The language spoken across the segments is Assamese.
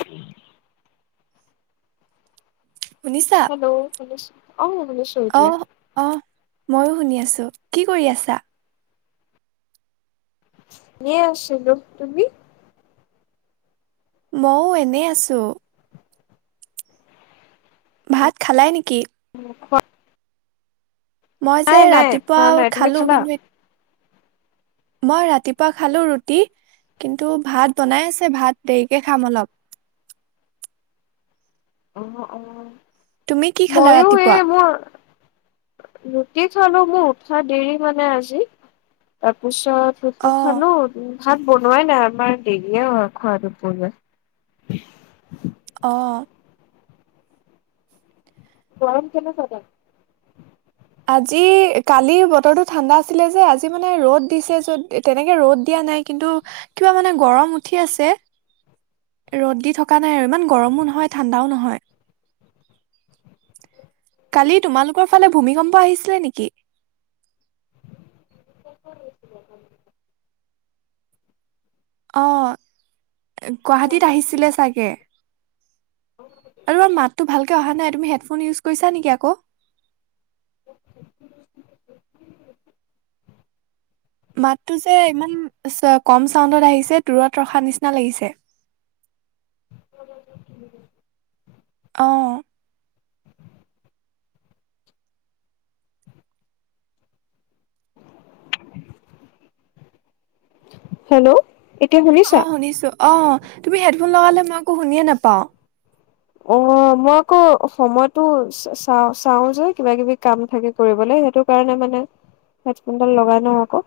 উম হেল্ল অ শুনিছো এতিয়া আহ, আহ। ময়ো শুনি আছো, কি কৰি আছা। এনে আছো তুমি মইো এনে আছো অ ভাত খালে নেকি। খোৱা মই নাই যে নাই ৰাতিপুৱা খোৱা নাই তুমি খালো খালা কিন্তু। মই ৰাতিপুৱা খালো ৰুটি কিন্তু, ভাত বনাই আছে ভাত দেৰিকে খাম অলপ। আহ আহ তুমি কি খালা ৰাতিপুৱা? ৰুটি খালো মোৰ উঠা দেৰি মানে আজি তাৰপিছ ৰুটি অহ খালো। ভাত বনোৱাই নাই আমাৰ দেৰিয়ে হয় খোৱাটোপ অ গৰম কেনেকোৱা চাগন আজি কালি বতৰটো ঠাণ্ডা আছিলে, যে আজি মানে ৰ'দ দিছে য'ত তেনেকে ৰ'দ দিয়া নাই, কিন্তু কিবা মানে গৰম উঠি আছে ৰ'দ দি থকা নাই আৰু ইমান গৰমো নহয় ঠাণ্ডাও নহয়। কালি তোমালোকৰ ফালে ভূমিকম্প আহিছিলে নেকি। অঁ গুৱাহাটীত আহিছিলে চাগে। আৰু মাততো ভালকে অহা নাই তুমি হেডফোন ইউজ কৰিছা নেকি? ক আকৌ মাতটো যে ইমান কম চাউডত আহিছে দূৰত ৰখা নিচিনা লাগিছে। অ হেল্ল' এতিয়া অ শুনিছা শুনিছো অ তুমি হেডফোন লগালে মই একো শুনে নাপাওঁ। অ মই আকৌ সময়তটো চা চাও যে কিবা কিবি কাম থাকে কৰিবলৈ সেইটো কাৰণে মানে হেডফোনডাল লগাই ন আকৌ।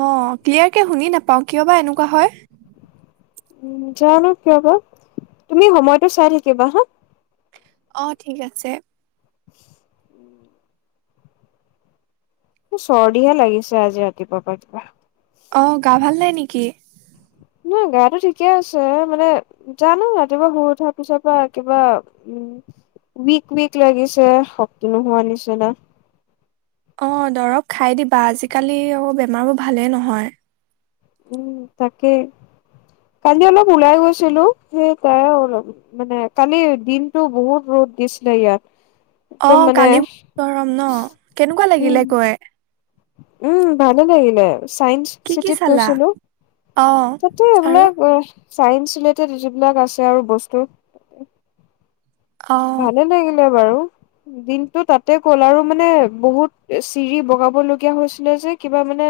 অ ক্লিয়াৰকে শুনি নাপাওঁ কিয় বা এনেকুৱা হয়। উ জানো কিয় বা তুমি সময়টো চাই থাকিবা হা। অ ঠিক আছে। [unintelligible] চৰ্দিহে লাগিছে আজি ৰাতিপুৱা পৰা অ গা ভাল নাই নেকি? নহ গা টো ঠিকে আছে মানে জানো ৰাতিপুৱা শুই উঠাৰ পিছৰ পৰা কিবা উইক উইক লাগিছে শক্তি নোহোৱা নিচিনা অ দৰৱ খাই দিবা আজিকালি অ বেমাৰবোৰ ভালেই নহয় উম তাকেই কালি অলপ ওলাই গৈছিলো সেই তাই মানে কালি দিনটো বহুত ৰ'দ দিছিলে ইয়াত অ একদম মানে কালি গৰম ন কেনেকুৱা উম লাগিলে গৈ উম ভালে লাগিলে চাইন্স কি কি চিটিত চালা গৈছিলো অ তাতে আৰু এইবিলাক চাইন্স ৰিলেটেড যিবিলাক আছে আৰু বস্তু অ ভালে লাগিল বাৰু দিনতটো তাতে গ'ল আৰু মানে বহুত চিৰি বগাবলগীয়া হৈছিলে যে কিবা মানে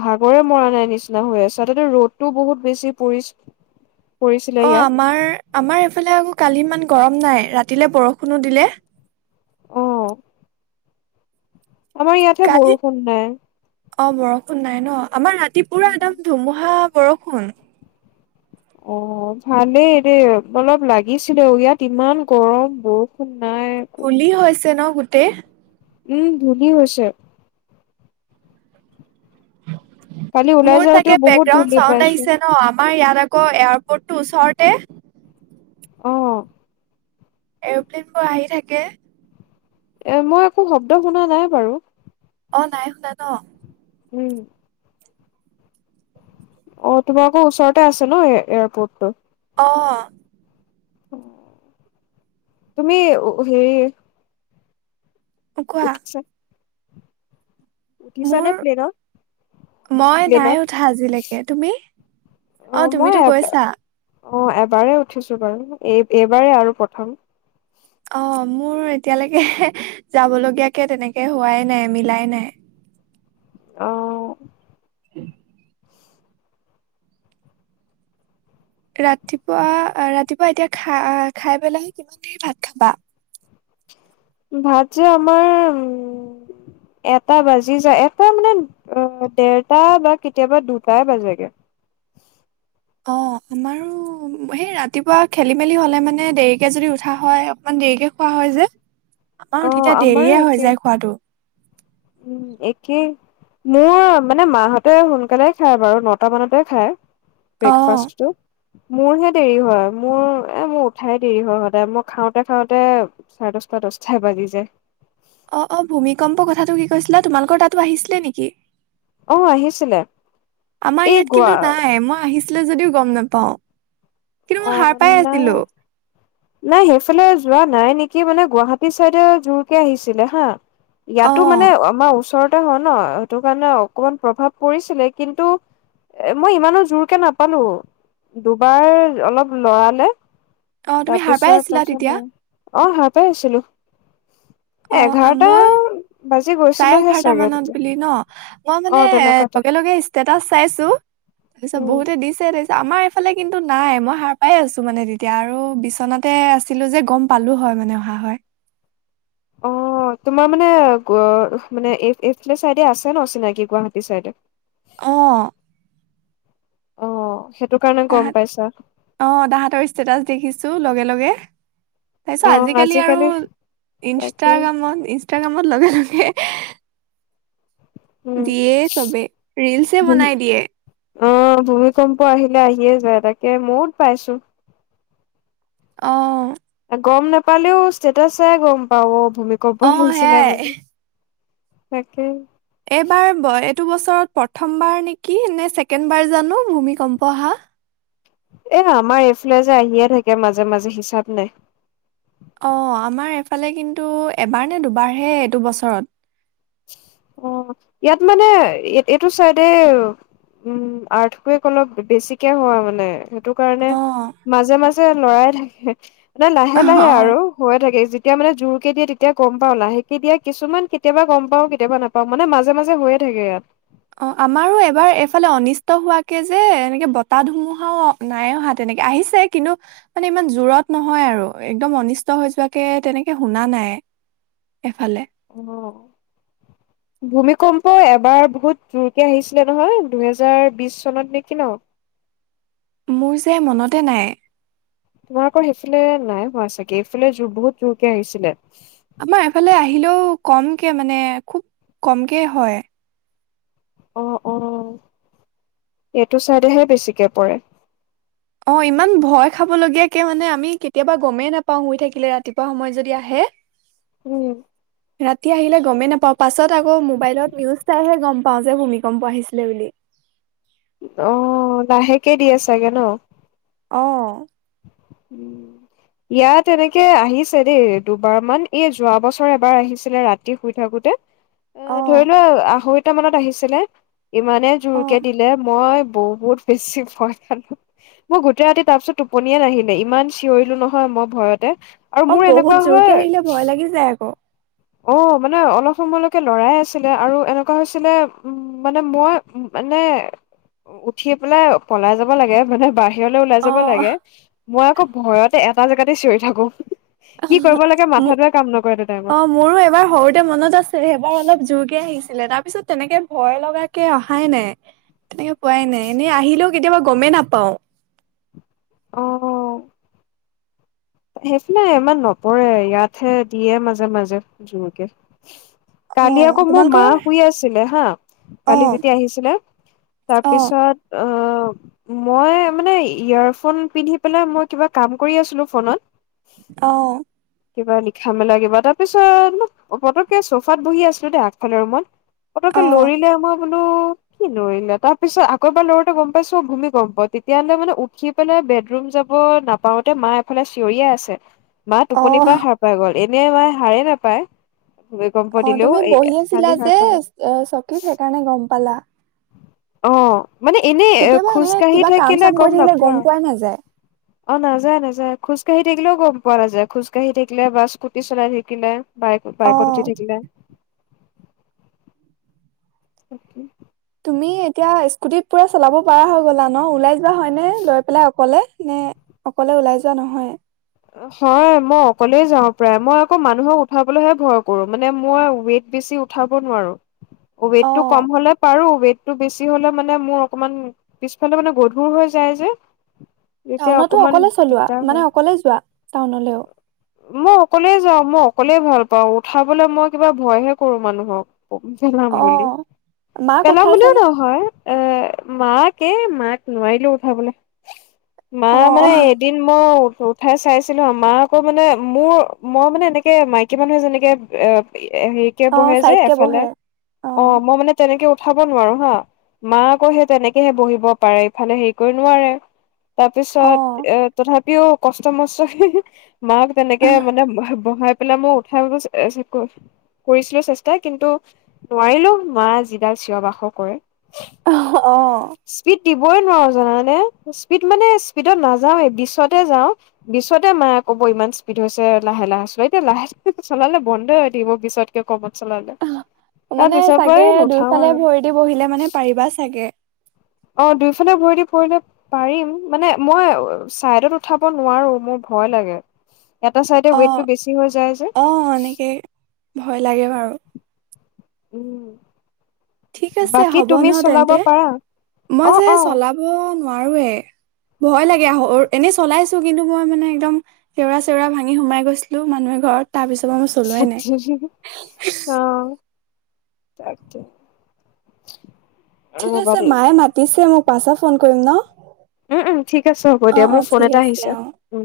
ভাগৰে মৰা নাই নিচিনা হৈ আছে তাতে ৰ'দটো বহুত বেছি পৰি অ আমাৰ আমাৰ এইফালে আকৌ কালি ইমান গৰম নাই ৰাতিলে বৰষুণো দিলে অহ আমাৰ ইয়াতহে কালি বৰষুণ নাই অ বৰষুণ নাই ন আমাৰ ৰাতিপুৰা একদম ধুমুহা বৰষুণ অ ভালেই দে অলপ লাগিছিলে ইয়াত ইমান গৰম বৰষুণ নাই। ধুলি হৈছে ন গোটেই উম ধুলি হৈছে কালি ওলাই মোৰ যাওঁতেও চাগে বহুত বেকগ্ৰাউণ্ড ধুলি চাউণ্ড পাইছো আহিছে ন আমাৰ ইয়াত আকৌ এয়াৰপৰ্টটোৰ ওচৰতে অঁ এৰপ্লেনবোৰ আহি থাকে এ মই একো শব্দ শুনা নাই বাৰু অ নাই শুনা ন উম অ তোমাৰ আকৌ ওচৰতে আছে ন এয়াৰপৰ্টটো অ তুমি হেৰি অ কোৱা উঠিছা উঠিছানে মোৰ প্লেনত মই প্লেনত? নাই উঠা আজিলৈকে তুমি অ তুমিতো গৈছা অ এবাৰেই উঠিছো বাৰু এই এইবাৰেই আৰু প্ৰথম অ মোৰ এতিয়ালৈকে যাবলগীয়াকে তেনেকে হোৱাই নাই মিলাই নাই অ উম ৰাতিপুৱা ৰাতিপুৱা এতিয়া খা খাই পেলাইহে কিমান দেৰি ভাত খাবা ভাত যে আমাৰ উম এটা বাজি যায় এটা মানে দেৰটা বা কেতিয়াবা দুটাই বাজগে অ আমাৰো সেই ৰাতিপুৱা খেলি মেলি হলে মানে দেৰিকে যদি উঠা হয় অকমান দেৰিকে খোৱা হয় যে আমাৰ অ' তেতিয়া আমাৰো দেৰিয়ে হৈ একে যায় খোৱাটো উম একেই মোৰ মানে মাহঁতে সোনকালে খায় বাৰু নটা মানতে খায় অ' ব্ৰেকফাষ্টটো মোৰহে দেৰি হয় মোৰ এ মোৰ উঠাই দেৰি হয় সদায় মই খাওঁতে খাওঁতে চাৰে দছটা দছটাই বাজি যায় অ অ ভূমিকম্প কথাটো কি কৈছিলা তোমালোকৰ তাত আহিছিলে নেকি অ আহিছিলে আমাৰ এই ইয়াত গোৱা কিন্তু নাই মই আহিছিল আছিলে যদিও গম নাপাওঁ কিন্তু মই অ সাৰ পাই ন আছিলো। নাই সেইফালে যোৱা নাই নেকি মানে গুৱাহাটী চাইডে জোৰকে আহিছিলে হা ইয়াতো মানে অ' আমাৰ ওচৰত হয় ন সেইটো কাৰণে অকমান প্ৰভাৱ পৰিছিলে কিন্তু এ মই ইমানো জোৰকে নাপালো দুবাৰ অলপ লৰালেে অ তুমি সাৰ পাই আছিলা তেতিয়া অ হ পাই আছিলো এঘাৰটা বাজে চাই এঘাৰটা মানত বুলি ন মই অ মানে তেনেকুৱাতে লগে লগে ষ্টেটাচ চাইছো তাৰপিছত উম বহুতে দিছে তিছ আমাৰ এইফালে কিন্তু নাই মই সাৰ পাই আছো মানে তেতিয়া আৰু বিচনাতে আছিলো যে গম পালো হয় মানে অহা হয় অ তোমাৰ মানে মানে এইফালে চাইডে আছে ন চিনাকি গুৱাহাটী চাইডে অ অ স তাহাত অ তাহতৰ ষ্টেটাচ দেখিছো লগে লগে তাৰপিছত আজিকালি আৰু তাকে ইনষ্টাগ্ৰামত ইনষ্টাগ্ৰামত লগে লগে উম [unintelligible] দিয়ে চবে ৰিলচে ভূমি বনাই দিয়ে অ ভূমিকম্প আহিলে আহিয়ে যায় তাকে ময়োত পাইছো অ গম নাপালেও ষ্টেটাচ গম পাও তুমি ক'ব অ আহছ নাই সেয়াই বুলি তাকে এইবাৰ এইটো বছৰত প্ৰথম বাৰ নেকি নে ছেকেণ্ড বাৰ জানো ভূমিকম্প হৈছে এ আমাৰ এইফালে যে আহিয়ে থাকে মাজে মাজে হিচাপ নাই অ আমাৰ এফালে কিন্তু এবাৰ নে দুবাৰহে এইটো বছৰত অ ইয়াত মানে এইটো চাইডে উম আৰ্থকে অলপ বেছিকে হ মানে সেইটো কাৰণে অ মাজে মাজে লৰাই থাকে নাই লাহে লাহে অ আৰু হৈয়ে থাকে যে তেতিয়া মানে জোৰ কে দিয়ে তেতিয়ামানে গম পাও, লাহেকে দিয়া কিছুমান কেতিয়াবা গমা অহ কেতিয়াবা নাপাও মানে মাজে মাজে হৈয় থাকে ইয়াত। অ আমাৰো এবাৰ এইফালে অনিষ্ট হোৱাকে যে এনেকে বতাহ ধুমুহাও নাই অহা। তেনেকে আহিছে কিন্তু মানে ইমান জোৰত নহয় আৰু একদম অনিষ্ট হৈ যোৱাকে তেনেকে শুনা নাই। এফালে অ ভূমি কম্প এবাৰ বহুত জোৰকে আহিছিলে নহয় দুহেজাৰ বিশ চনত নেকি ন। মোৰ যে মনতে নাই। তোমাৰ আকৌ সেইফালে নাই হোৱা চাগে এইফালে জোৰ বহুত জোৰ কে আহিছিলে ন। আমাৰ এফালে আহিলেও কমকে মানে, খুব কমকে হয়। অ, অ এইটো ছাইডেহে বেছিকে পৰে। অ ইমান ভয় খাব লগীয়াকে মানে আমি কেতিয়াবা গমেই নাপাওঁ শুই থাকিলে ৰাতিপুৱা সময়ত যদি আহে। উম ৰাতি আহিলে গমেই নাপাওঁ, পাছত আকৌ মোবাইলত নিউজ চাইহে গম পাওঁ যে ভূমিকম্প আহিছিলে বুলি। অ লাহেকে দিয়ে চাগে ন আহ উ ইয়াত এনেকে আহিছে দেই দুবাৰ মান এই যোৱা বছৰ এবাৰ আহিছিলে ৰাতি শুই থাকোতে। অ ধৰি লোৱা আহৰিত মানত আহিছিলে ইমানে অ জোৰকে দিলে মই। বহুত বেছি ভয় খাল মই গোটেই ৰাতি তাৰ পিছত টোপনিয়ে নাহিলো। ইমান চিঞৰিলো নহয় মই ভয়তে। আৰু অ মোৰ এনেকুৱা বহুত জোৰকে হয় আহিলে ভয় লাগি যায় আকৌ। অ মানে অলপ সময়লৈকে লৰাই আছিলে আৰু এনেকুৱা হৈছিলে উ মানে মই মানে উঠি পেলাই পলাই যাব লাগে মানে বাহিৰ সিৰলৈ ওলাই অ যাব লাগে মই আকৌ ভয়তে এটা জেগাতে চিঞৰি থাকো। কি কৰিব লাগে মাথাটোয়ে কাম নকৰে এটা টাইমত আৰু এবাৰ সৰুতে মনত আছে, সিবাৰ অলপ জোৰকে আহিছে। ছিলে তাৰ পিছত তেনেকে ভয় লগ কে অহাই নাই। তেনেকে পোৱাই নাই এনেই আহিলেও। কেতিয়াবা গমেই নাপাও অহ সেইফালে ইমান নপৰে ইয়াতহে দিয়ে মাজে, মাজে জোৰকে অ কালি আকৌ মোৰ মা তোমালোকৰ শুই আছিলে হা অ কালি যেতিয়া আহিছিলে অ তাৰপিছত অ মই মানে ইয়েৰফোন পিন্ধি পেলাই মই কিবা কাম কৰি আছিলো ফোনত অ কিবা লিখা মেলা কিবা তাৰ পিছত পতককে চোফাত বহি আছিলো দেই আগফালে ৰুমত। পতকে অ লৰিলে আমাক বোলো কি লৰিলে তাৰ পিছত আকৌ এবাৰ লৰতে গম পাইছো ভূমিকম্প গম পা তেতিয়াহলে মানে উঠি পেলাই বেডৰুম যাব নাপাওতে মা এফালে। থৰিয়ে আছে মা অ টোপনি পৰাই সাৰ পাই গ'ল এনে মই হাৰে নাপায় ভূমিকম্প অ দিলেও তুমি এই বহি আছিলা কালি সাৰ যে পালে চকীত সেইকাৰণে গম পালা অ মানে এনেই কেতিয়াবা খোজ এনে কাঢ়ি কিবা কাম থাকিলে চাম কৰি গম থাকিলে নাপোৱা পোৱাই নাযায় অ নাযায় নাযায় খোজকাঢ়ি থাকিলেও গ'ম পৰা নাযায় খোজকাঢি থাকিলে বা স্কুটি চলাই থাকিলে বাইক বাইকৰ অ যি উঠি থাকিলে তাকে তুমি এতিয়া স্কুটিত পুৰা চলাব পৰা হৈ গ'লা ন ওলাই কিবা হয় নে লৈ পেলাই অকলে নে অকলে ওলাই যোৱা নহয় হয় মই অকলে যাও প্ৰায় মই আকৌ মানুহক উঠাবলৈহে ভয় কৰো মানে মই ৱেইট বেছি উঠাব নোৱাৰো ৱেইট অ টো কম হলে পাৰো ৱেইট টো বেছি হলে মানে মোৰ অকমান পিছফালে মানে গধুৰ হৈ যায় যে তেতিয়া টাউনতো অকমান অকলে চলোৱা দিগদাৰ মানে হয় অকলে যোৱা টাউনলৈও মই অকলে যাওঁ মই অকলে ভাল পাওঁ উঠাবলে মই কিবা ভয় হে কৰো মানুহক পেলাম অ বুলি মাক পেলা বুলিও উঠাইছানে নহয় এ মাকে মাক নোৱাৰিলো উঠাবলে মা অ মানে এদিন মোৰ [unintelligible] কোঠাই চাইছিলো মা আকৌ মানে মোৰ মই মানে এনেকে মাইকী মানুহে যেনেকে এ হেৰিকে অ বহে যে চাইডকে এফালে বহে অ মই মানে তেনেকে পঠাব নোৱাৰো হা মা আকৌ সে তেনেকেহে বহিব পাৰে ইফালে হেৰি কৰি নোৱাৰে অ তাৰপিছত এ তথাপি দু কষ্ট মষ্ট মাক তেনেকে মানে বহাই পেলাই মই উঠাই কৰিছিলো চেষ্টা কিন্তু নোৱাৰিলেও মা যিডাল চিঞৰ বাসৰ কৰে স্পীড আহ দিবই নোৱাৰো জানানে স্পীড মানে স্পীডত নাযাও এ বিশছতে যাওঁ বিশছতে মায়ে কব ইমান স্পীড হৈছে লাহে লাহে চ এতিয়া লাহে চলালে বন্ধে হৈ থাকিব পিছতকে ক মানে চাগে নুঠাও দুইফালে আৰু ভৰি দি বহিলে মানে পাৰিবা চাগে অ দুইফালে ভৰি দি ফৰিলে পাৰিম মানে মই চাইডত উঠাব নোৱাৰো মোৰ ভয় লাগে এটা চাইডে অ ৱেইটটো বেছি হৈ যায় যে অ এনেকে ভয় লাগে বাৰু উম ঠিক আছে বাকী হ'ব তুমি ন চলাব তেন্তে পাৰা মই অ যে অ চলাব নোৱাৰোৱে ভয় লাগে আহ - অৰ এনেই চলাইছো কিন্তু মই মানে একদম সেওৰা চেওৰা ভাঙি সোমাই গৈছিলো মানুহ এঘৰত। তাৰ পিছৰ পৰা মই চলোৱাই নাই। অ তাকে। ঠিক ৰ'বা আছে দেই মায়ে মাতিছে মোক পাছত ফোন কৰিম ন? উম উম। ঠিক আছে হ'ব অ দিয়া অ মোৰ ফোন ঠিক এটা আছে আহিছে। অ উম।